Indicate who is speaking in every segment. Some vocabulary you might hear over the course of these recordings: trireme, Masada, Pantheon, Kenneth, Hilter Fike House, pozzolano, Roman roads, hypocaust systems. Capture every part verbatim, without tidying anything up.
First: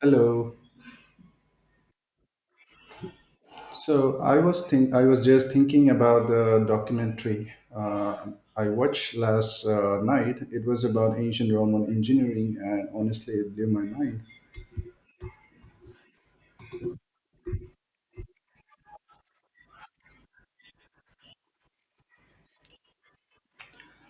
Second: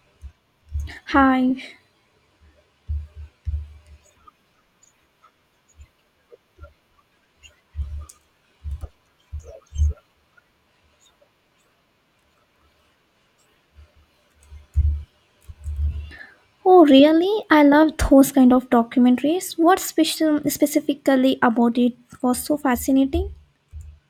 Speaker 1: Hello.
Speaker 2: Hi.
Speaker 1: So I was think I was just thinking about the documentary uh, I watched last uh, night. It was about ancient Roman engineering, and honestly, it blew my mind.
Speaker 2: Oh, really? I love those kind of documentaries. What special specifically about it was so fascinating?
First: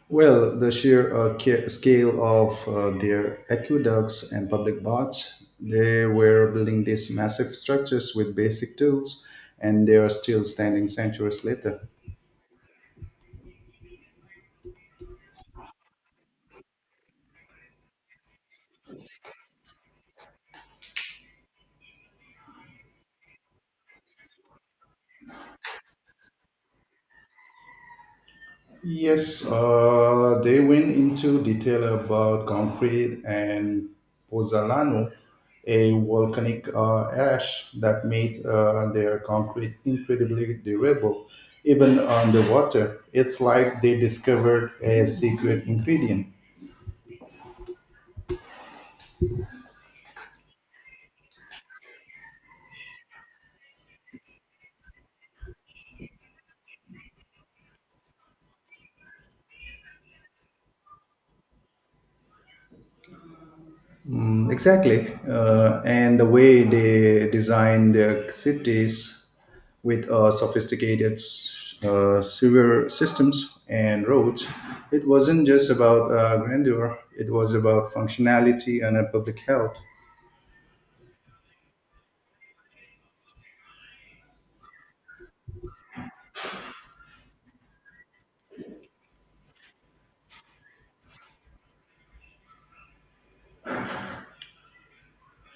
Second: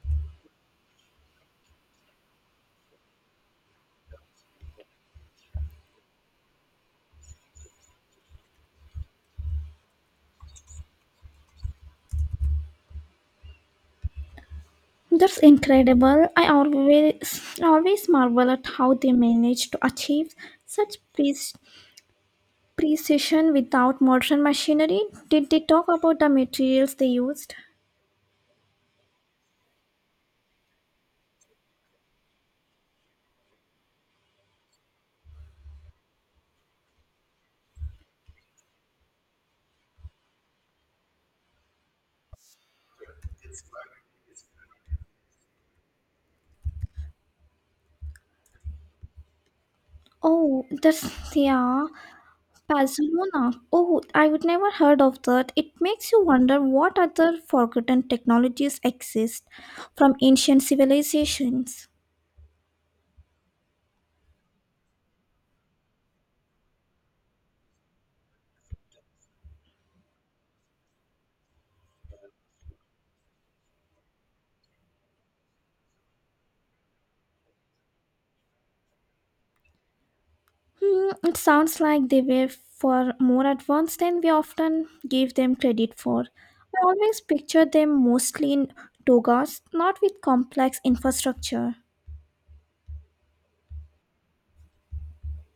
Speaker 1: Well, the sheer uh, ca- scale of uh, their aqueducts and public baths. They were building these massive structures with basic tools, and they are still standing centuries later.
Speaker 2: That's incredible. I always always marvel at how they manage to achieve such pre- precision without modern machinery. Did they talk about the materials they used?
Speaker 1: Yes, uh, they went into detail about concrete and pozzolano, a volcanic uh, ash that made uh, their concrete incredibly durable, even underwater. It's like they discovered a secret ingredient.
Speaker 2: Oh, that's yeah. Barcelona. Oh, I would never heard of that. It makes you wonder what other forgotten technologies exist from ancient civilizations.
Speaker 1: Mm, exactly. Uh, and the way they design their cities with uh, sophisticated uh, sewer systems and roads, it wasn't just about uh, grandeur, it was about functionality and uh, public health.
Speaker 2: Hmm, it sounds like they were far more advanced than we often give them credit for. I always picture them mostly in togas, not with complex infrastructure.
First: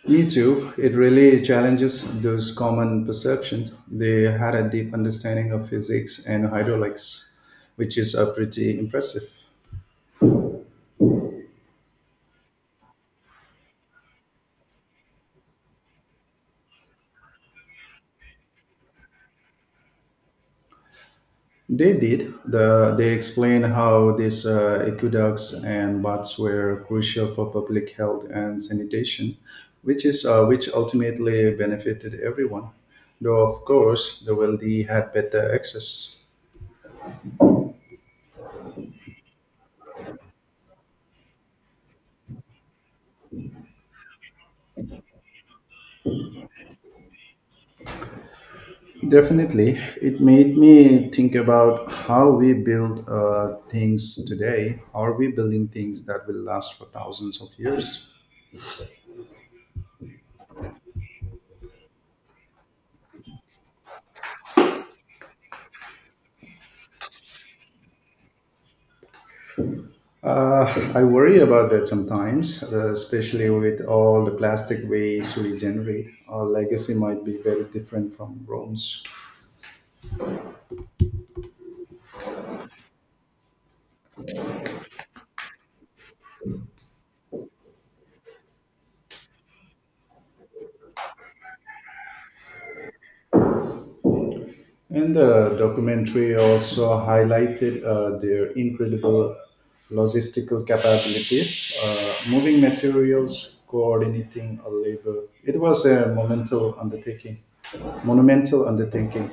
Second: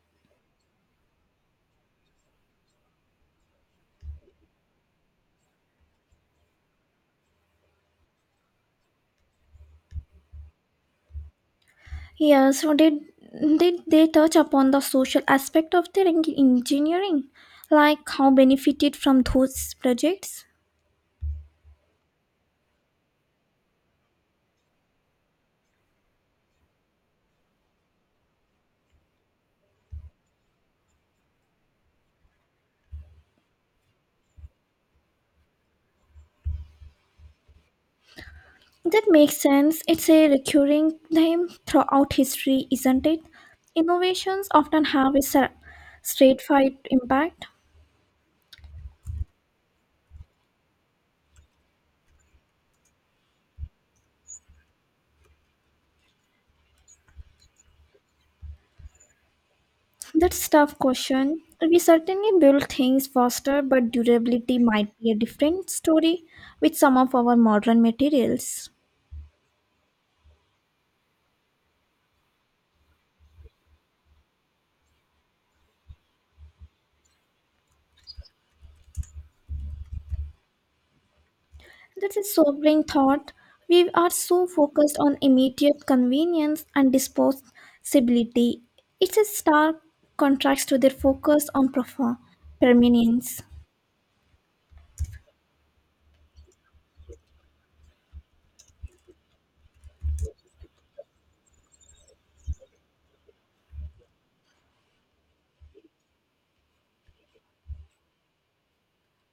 Speaker 1: Me too, it really challenges those common perceptions. They had a deep understanding of physics and hydraulics, which is uh, pretty impressive.
Speaker 2: Yeah, so did did they touch upon the social aspect of their en- engineering, like how benefited from those projects?
Speaker 1: They did. The, they explained how these uh, aqueducts and baths were crucial for public health and sanitation, which is uh, which ultimately benefited everyone. Though of course, the wealthy had better access.
Speaker 2: That makes sense. It's a recurring theme throughout history, isn't it? Innovations often have a cer- stratified impact.
Speaker 1: Definitely, it made me think about how we build uh, things today. Are we building things that will last for thousands of years?
Speaker 2: That's a tough question. We certainly build things faster, but durability might be a different story with some of our modern materials.
Speaker 1: Uh, I worry about that sometimes, uh, especially with all the plastic waste we generate. Our legacy might be very different from Rome's.
Speaker 2: That's a sobering thought. We are so focused on immediate convenience and disposability. It's a stark contrast to their focus on profound permanence.
Speaker 1: And the documentary also highlighted uh, their incredible logistical capabilities, uh, moving materials, coordinating a labor. It was a monumental undertaking. Monumental undertaking.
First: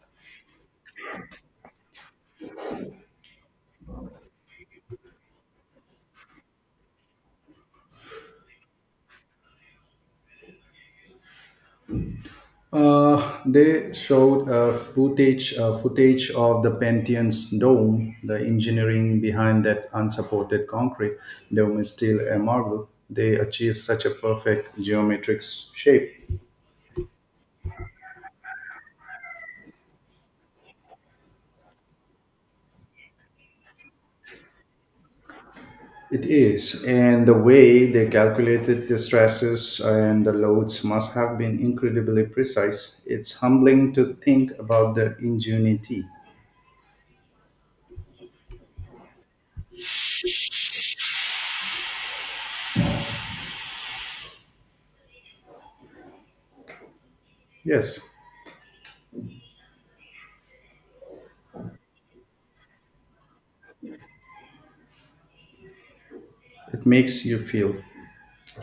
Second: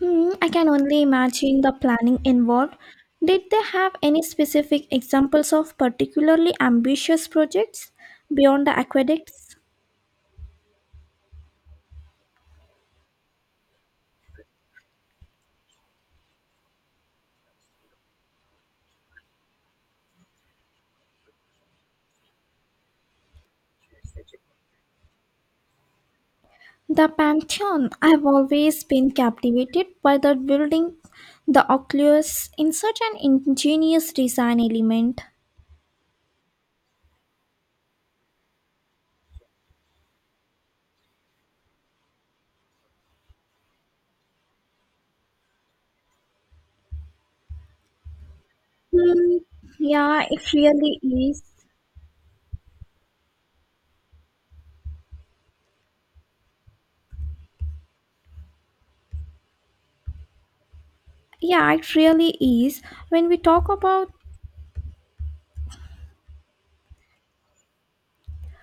Speaker 2: Hmm, I can only imagine the planning involved. Did they have any specific examples of particularly ambitious projects beyond the aqueducts?
Speaker 1: Uh, they showed uh, footage uh, footage of the Pantheon's dome. The engineering behind that unsupported concrete dome is still a marvel. They achieved such a perfect geometric shape.
Speaker 2: The Pantheon. I've always been captivated by the building, the oculus, in such an ingenious design element.
Speaker 1: It is, and the way they calculated the stresses and the loads must have been incredibly precise. It's humbling to think about the ingenuity.
Speaker 2: Hmm, yeah, it really is.
Speaker 1: Yes,
Speaker 2: Yeah, it really is. When we talk about
Speaker 1: it makes you feel. It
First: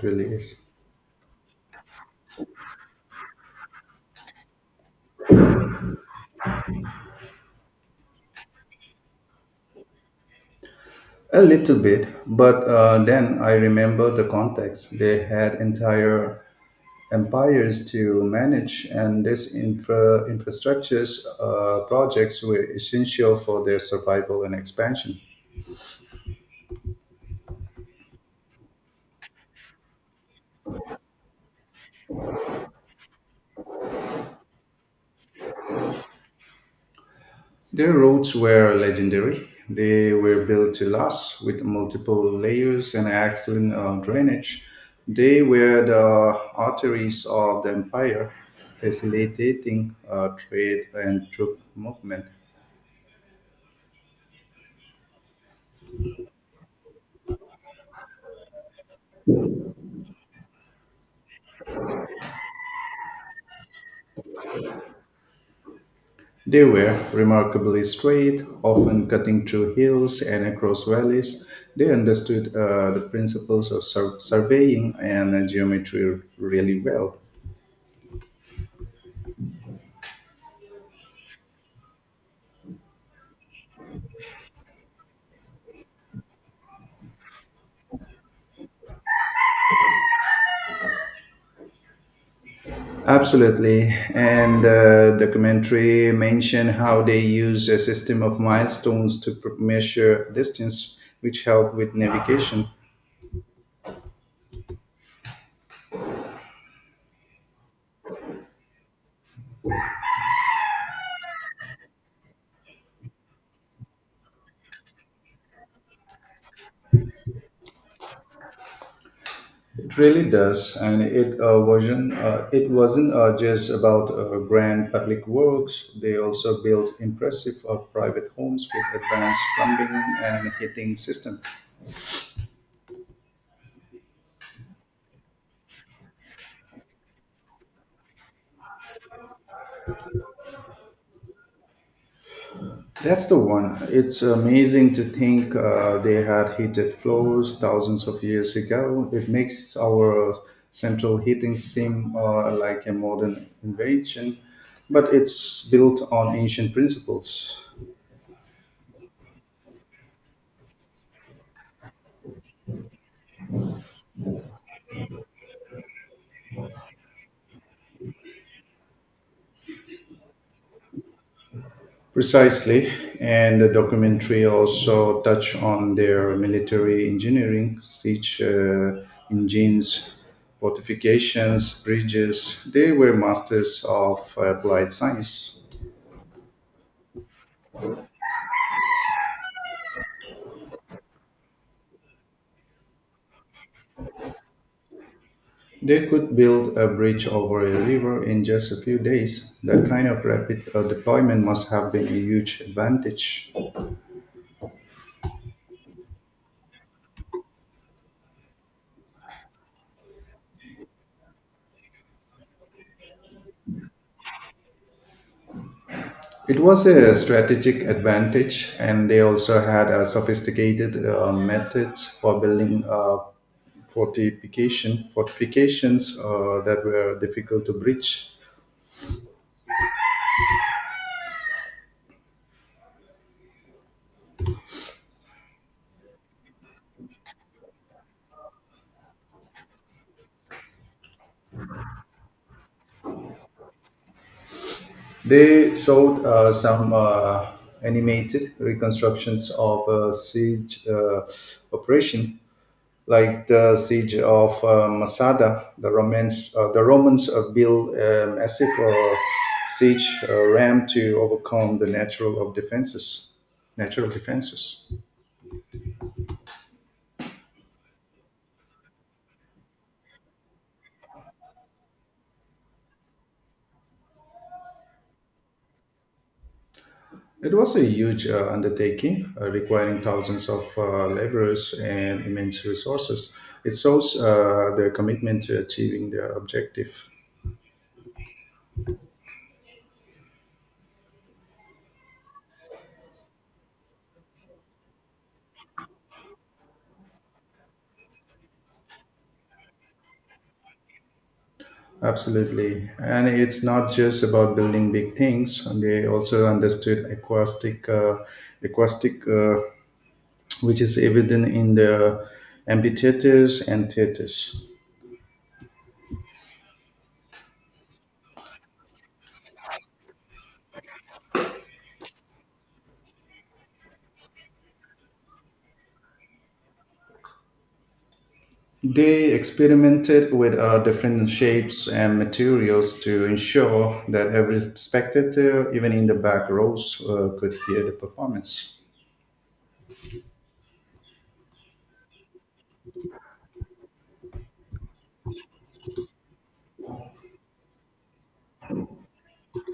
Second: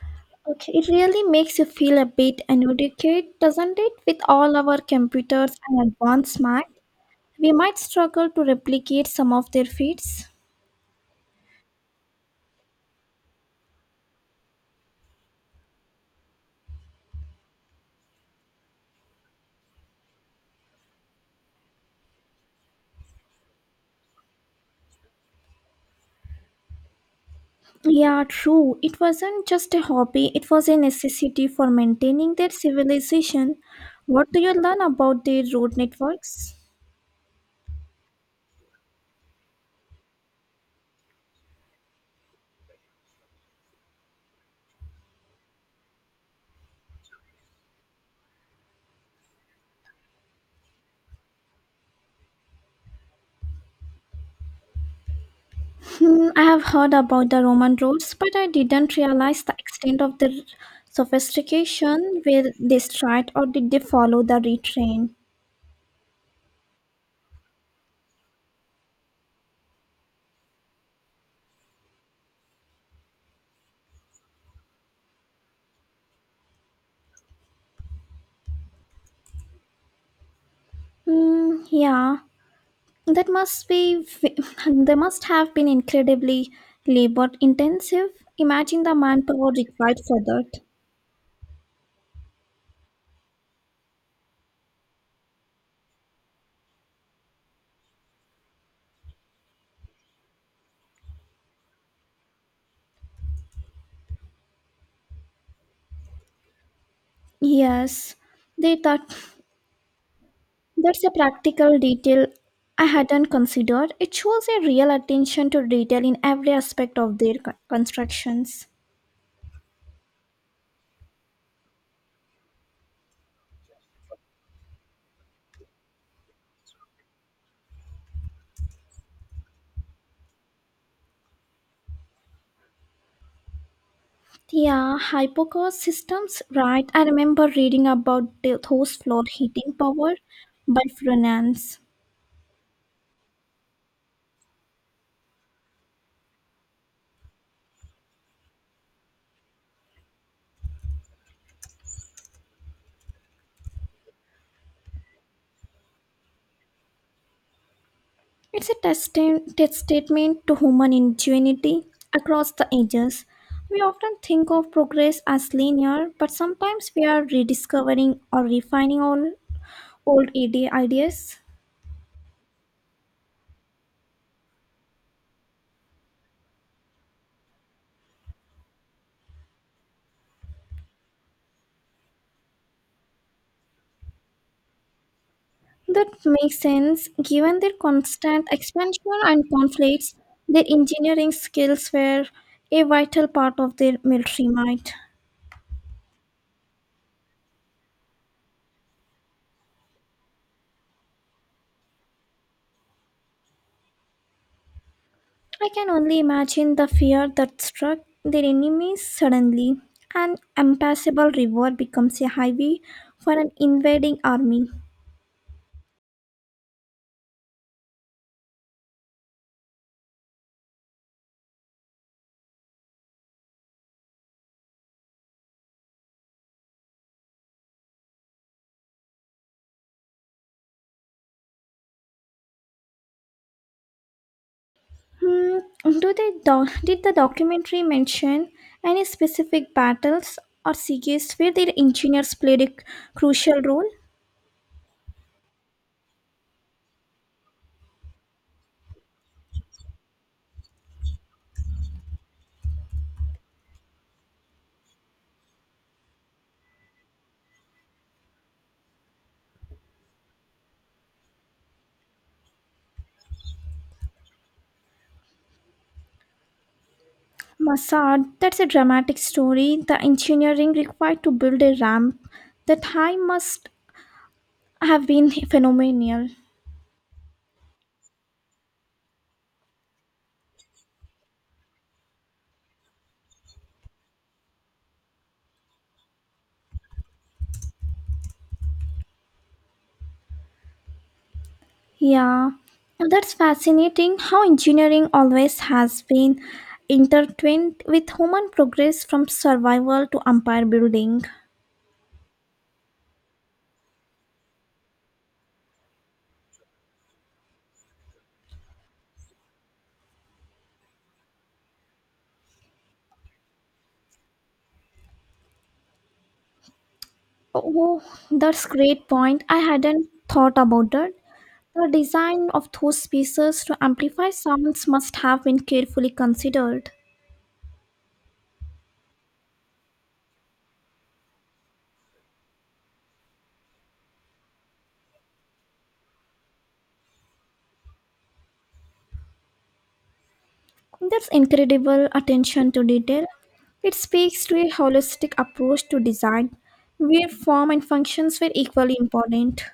Speaker 1: really is.
Speaker 2: okay, it really makes you feel a bit inadequate, doesn't it? With all our computers and advanced math, we might struggle to replicate some of their feats.
Speaker 1: A little bit, but uh, then I remember the context. They had entire empires to manage, and these infra- infrastructures uh, projects were essential for their survival and expansion.
Speaker 2: Yeah, true. It wasn't just a hobby, it was a necessity for maintaining their civilization. What do you learn about their road networks?
Speaker 1: Their roads were legendary. They were built to last with multiple layers and excellent uh, drainage. They were the arteries of the empire, facilitating uh, trade and troop movement.
Speaker 2: Hmm, I have heard about the Roman roads, but I didn't realize the extent of their sophistication. Were they straight or did they follow the retrain?
Speaker 1: They were remarkably straight, often cutting through hills and across valleys. They understood uh, the principles of sur- surveying and uh, geometry really well.
Speaker 2: Hmm, yeah, that must be, they must have been incredibly labor intensive. Imagine the manpower required for that.
Speaker 1: Absolutely. And the documentary mentioned how they used a system of milestones to pr- measure distance, which helped with navigation.
Speaker 2: Yes, they thought that's a practical detail I hadn't considered. It shows a real attention to detail in every aspect of their con- constructions.
Speaker 1: It really does, and it uh, wasn't. Uh, it wasn't uh, just about uh, grand public works. They also built impressive uh, private homes with advanced plumbing and heating system.
Speaker 2: Yeah, hypocaust systems, right? I remember reading about the- those floor heating power by Frenans.
Speaker 1: That's the one. It's amazing to think uh, they had heated floors thousands of years ago. It makes our central heating seem uh, like a modern invention, but it's built on ancient principles.
Speaker 2: It's a testament test statement to human ingenuity across the ages. We often think of progress as linear, but sometimes we are rediscovering or refining all old ide- ideas.
Speaker 1: Precisely, and the documentary also touch on their military engineering, siege uh, engines, fortifications, bridges. They were masters of applied science.
Speaker 2: That makes sense given their constant expansion and conflicts, their engineering skills were a vital part of their military might.
Speaker 1: They could build a bridge over a river in just a few days. That kind of rapid uh, deployment must have been a huge advantage.
Speaker 2: I can only imagine the fear that struck their enemies suddenly. An impassable river becomes a highway for an invading army.
Speaker 1: It was a strategic advantage, and they also had a sophisticated uh, methods for building uh, fortification fortifications uh, that were difficult to breach.
Speaker 2: Hmm, do they doc- did the documentary mention any specific battles or sieges where their engineers played a crucial role?
Speaker 1: They showed uh, some uh, animated reconstructions of a siege uh, operation like the siege of uh, Masada, the Romans, uh, the Romans uh, built a massive uh, siege uh, ramp to overcome the natural of defenses, natural defenses.
Speaker 2: Massad, that's a dramatic story. The engineering required to build a ramp that high must have been phenomenal.
Speaker 1: It was a huge uh, undertaking, uh, requiring thousands of uh, laborers and immense resources. It shows uh, their commitment to achieving their objective.
Speaker 2: Yeah, now that's fascinating how engineering always has been intertwined with human progress from survival to empire building.
Speaker 1: Absolutely. And it's not just about building big things. And they also understood acoustic, uh, acoustic uh, which is evident in the amphitheaters and theaters.
Speaker 2: Oh, that's great point. I hadn't thought about that. The design of those pieces to amplify sounds must have been carefully considered.
Speaker 1: They experimented with uh, different shapes and materials to ensure that every spectator, even in the back rows, uh, could hear the performance.
Speaker 2: That's incredible attention to detail. It speaks to a holistic approach to design, where form and functions were equally important.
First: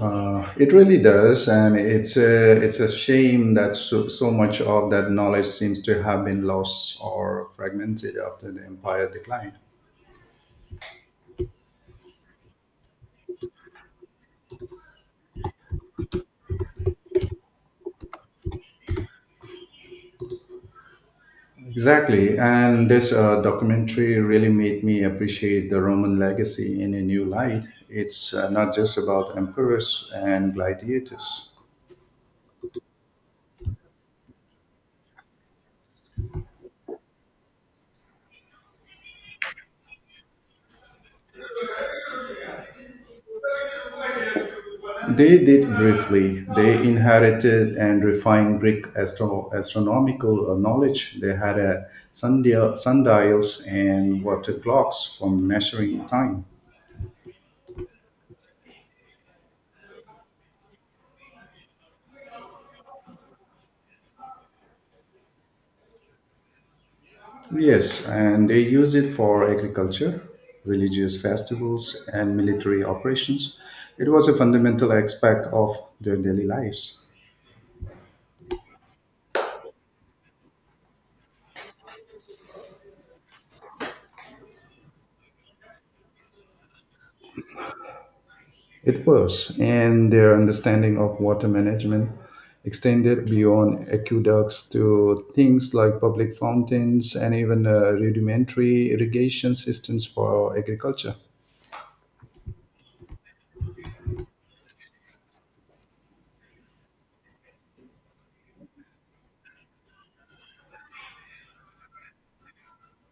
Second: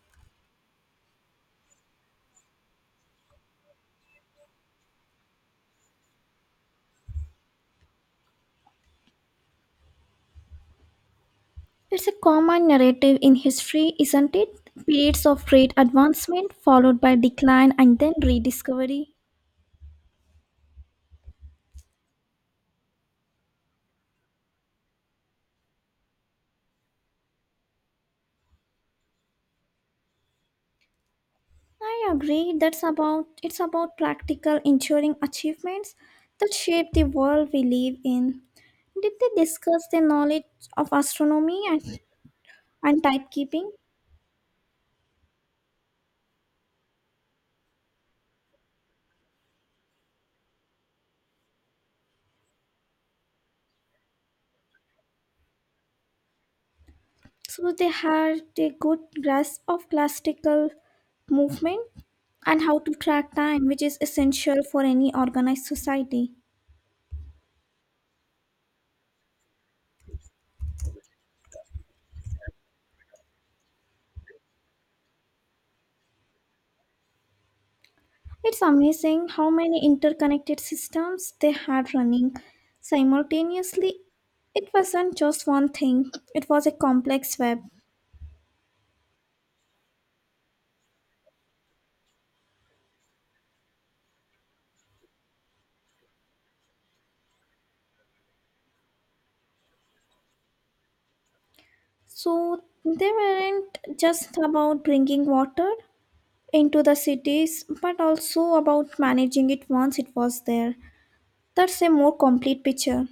Speaker 1: Uh, it really does, and it's a, it's a shame that so, so much of that knowledge seems to have been lost or fragmented after the empire decline.
Speaker 2: It's a common narrative in history, isn't it? Periods of great advancement followed by decline and then rediscovery.
Speaker 1: Exactly. And this uh, documentary really made me appreciate the Roman legacy in a new light. It's uh, not just about emperors and gladiators.
Speaker 2: I agree that's about it's about practical enduring achievements that shape the world we live in. Did they discuss their knowledge of astronomy and, and timekeeping?
Speaker 1: They did briefly. They inherited and refined Greek astro- astronomical uh, knowledge. They had a sundial- sundials and water clocks for measuring time.
Speaker 2: So they had a good grasp of classical movement and how to track time, which is essential for any organized society.
Speaker 1: Yes, and they use it for agriculture, religious festivals, and military operations. It was a fundamental aspect of their daily lives.
Speaker 2: It's amazing how many interconnected systems they had running simultaneously. It wasn't just one thing, it was a complex web.
Speaker 1: It was, and their understanding of water management extended beyond aqueducts to things like public fountains and even uh, rudimentary irrigation systems for agriculture.
Speaker 2: So they weren't just about bringing water into the cities, but also about managing it once it was there. That's a more complete picture.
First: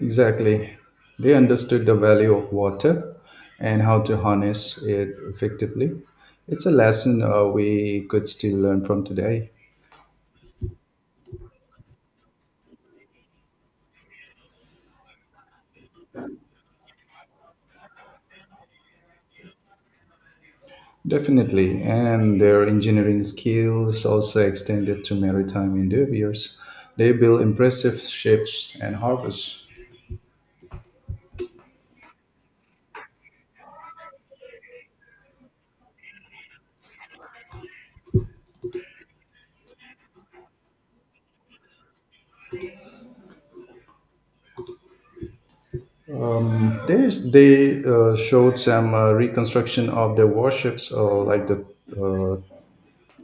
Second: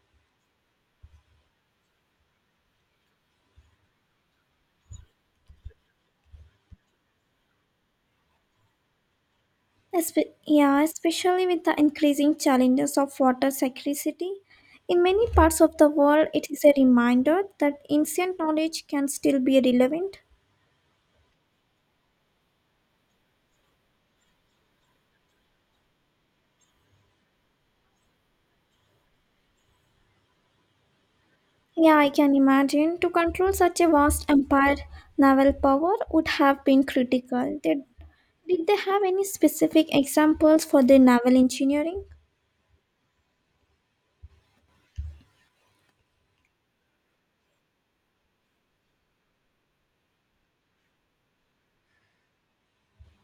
Speaker 1: Exactly. They understood the value of water and how to harness it effectively. It's a lesson uh, we could still learn from today.
Speaker 2: Espe- yeah, especially with the increasing challenges of water scarcity. In many parts of the world, it is a reminder that ancient knowledge can still be relevant.
Speaker 1: Definitely. And their engineering skills also extended to maritime endeavors. They built impressive ships and harbours.
Speaker 2: Yeah, I can imagine. To control such a vast empire, naval power would have been critical. Did, did they have any specific examples for their naval engineering?
Speaker 1: There's, they uh, showed some uh, reconstruction of the warships, or like the uh,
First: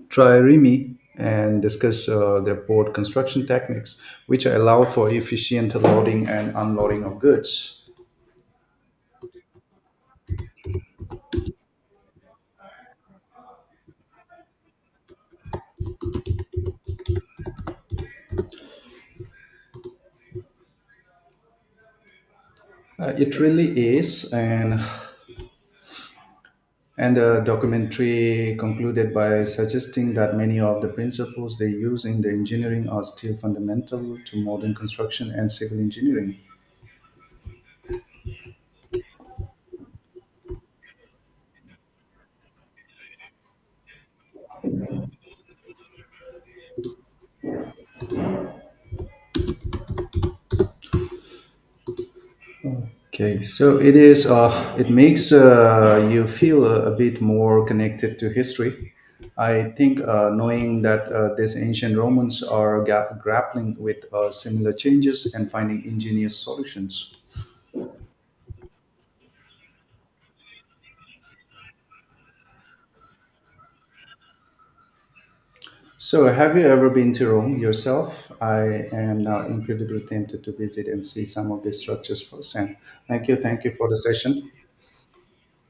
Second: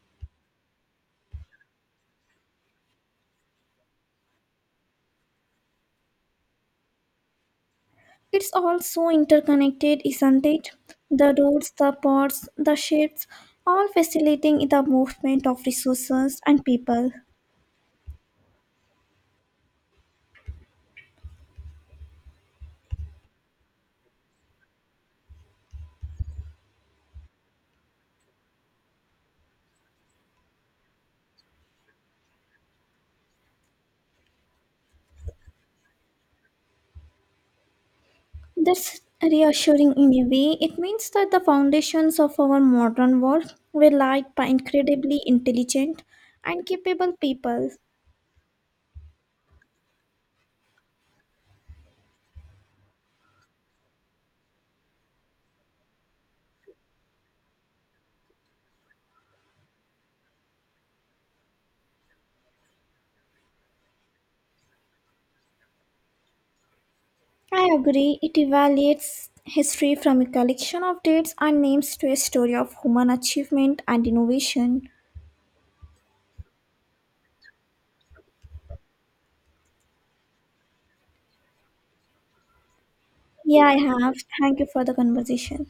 Speaker 1: trireme and discuss uh, their port construction techniques, which allow for efficient loading and unloading of goods.
Speaker 2: It's all so interconnected, isn't it? The roads, the ports, the ships, all facilitating the movement of resources and people.
Speaker 1: Uh, it really is, and and the documentary concluded by suggesting that many of the principles they use in the engineering are still fundamental to modern construction and civil engineering.
Speaker 2: That's reassuring in a way. It means that the foundations of our modern world were laid by incredibly intelligent and capable people.
Speaker 1: Okay, so it is. Uh, it makes uh, you feel a, a bit more connected to history. I think uh, knowing that uh, these ancient Romans are ga- grappling with uh, similar changes and finding ingenious solutions.
Speaker 2: I agree, it evaluates history from a collection of dates and names to a story of human achievement and innovation.
Speaker 1: So, have you ever been to Rome yourself? I am now incredibly tempted to visit and see some of these structures firsthand. Thank you.
Speaker 2: Yeah,
Speaker 1: Thank you
Speaker 2: I
Speaker 1: for the
Speaker 2: have.
Speaker 1: session.
Speaker 2: Thank you for the conversation.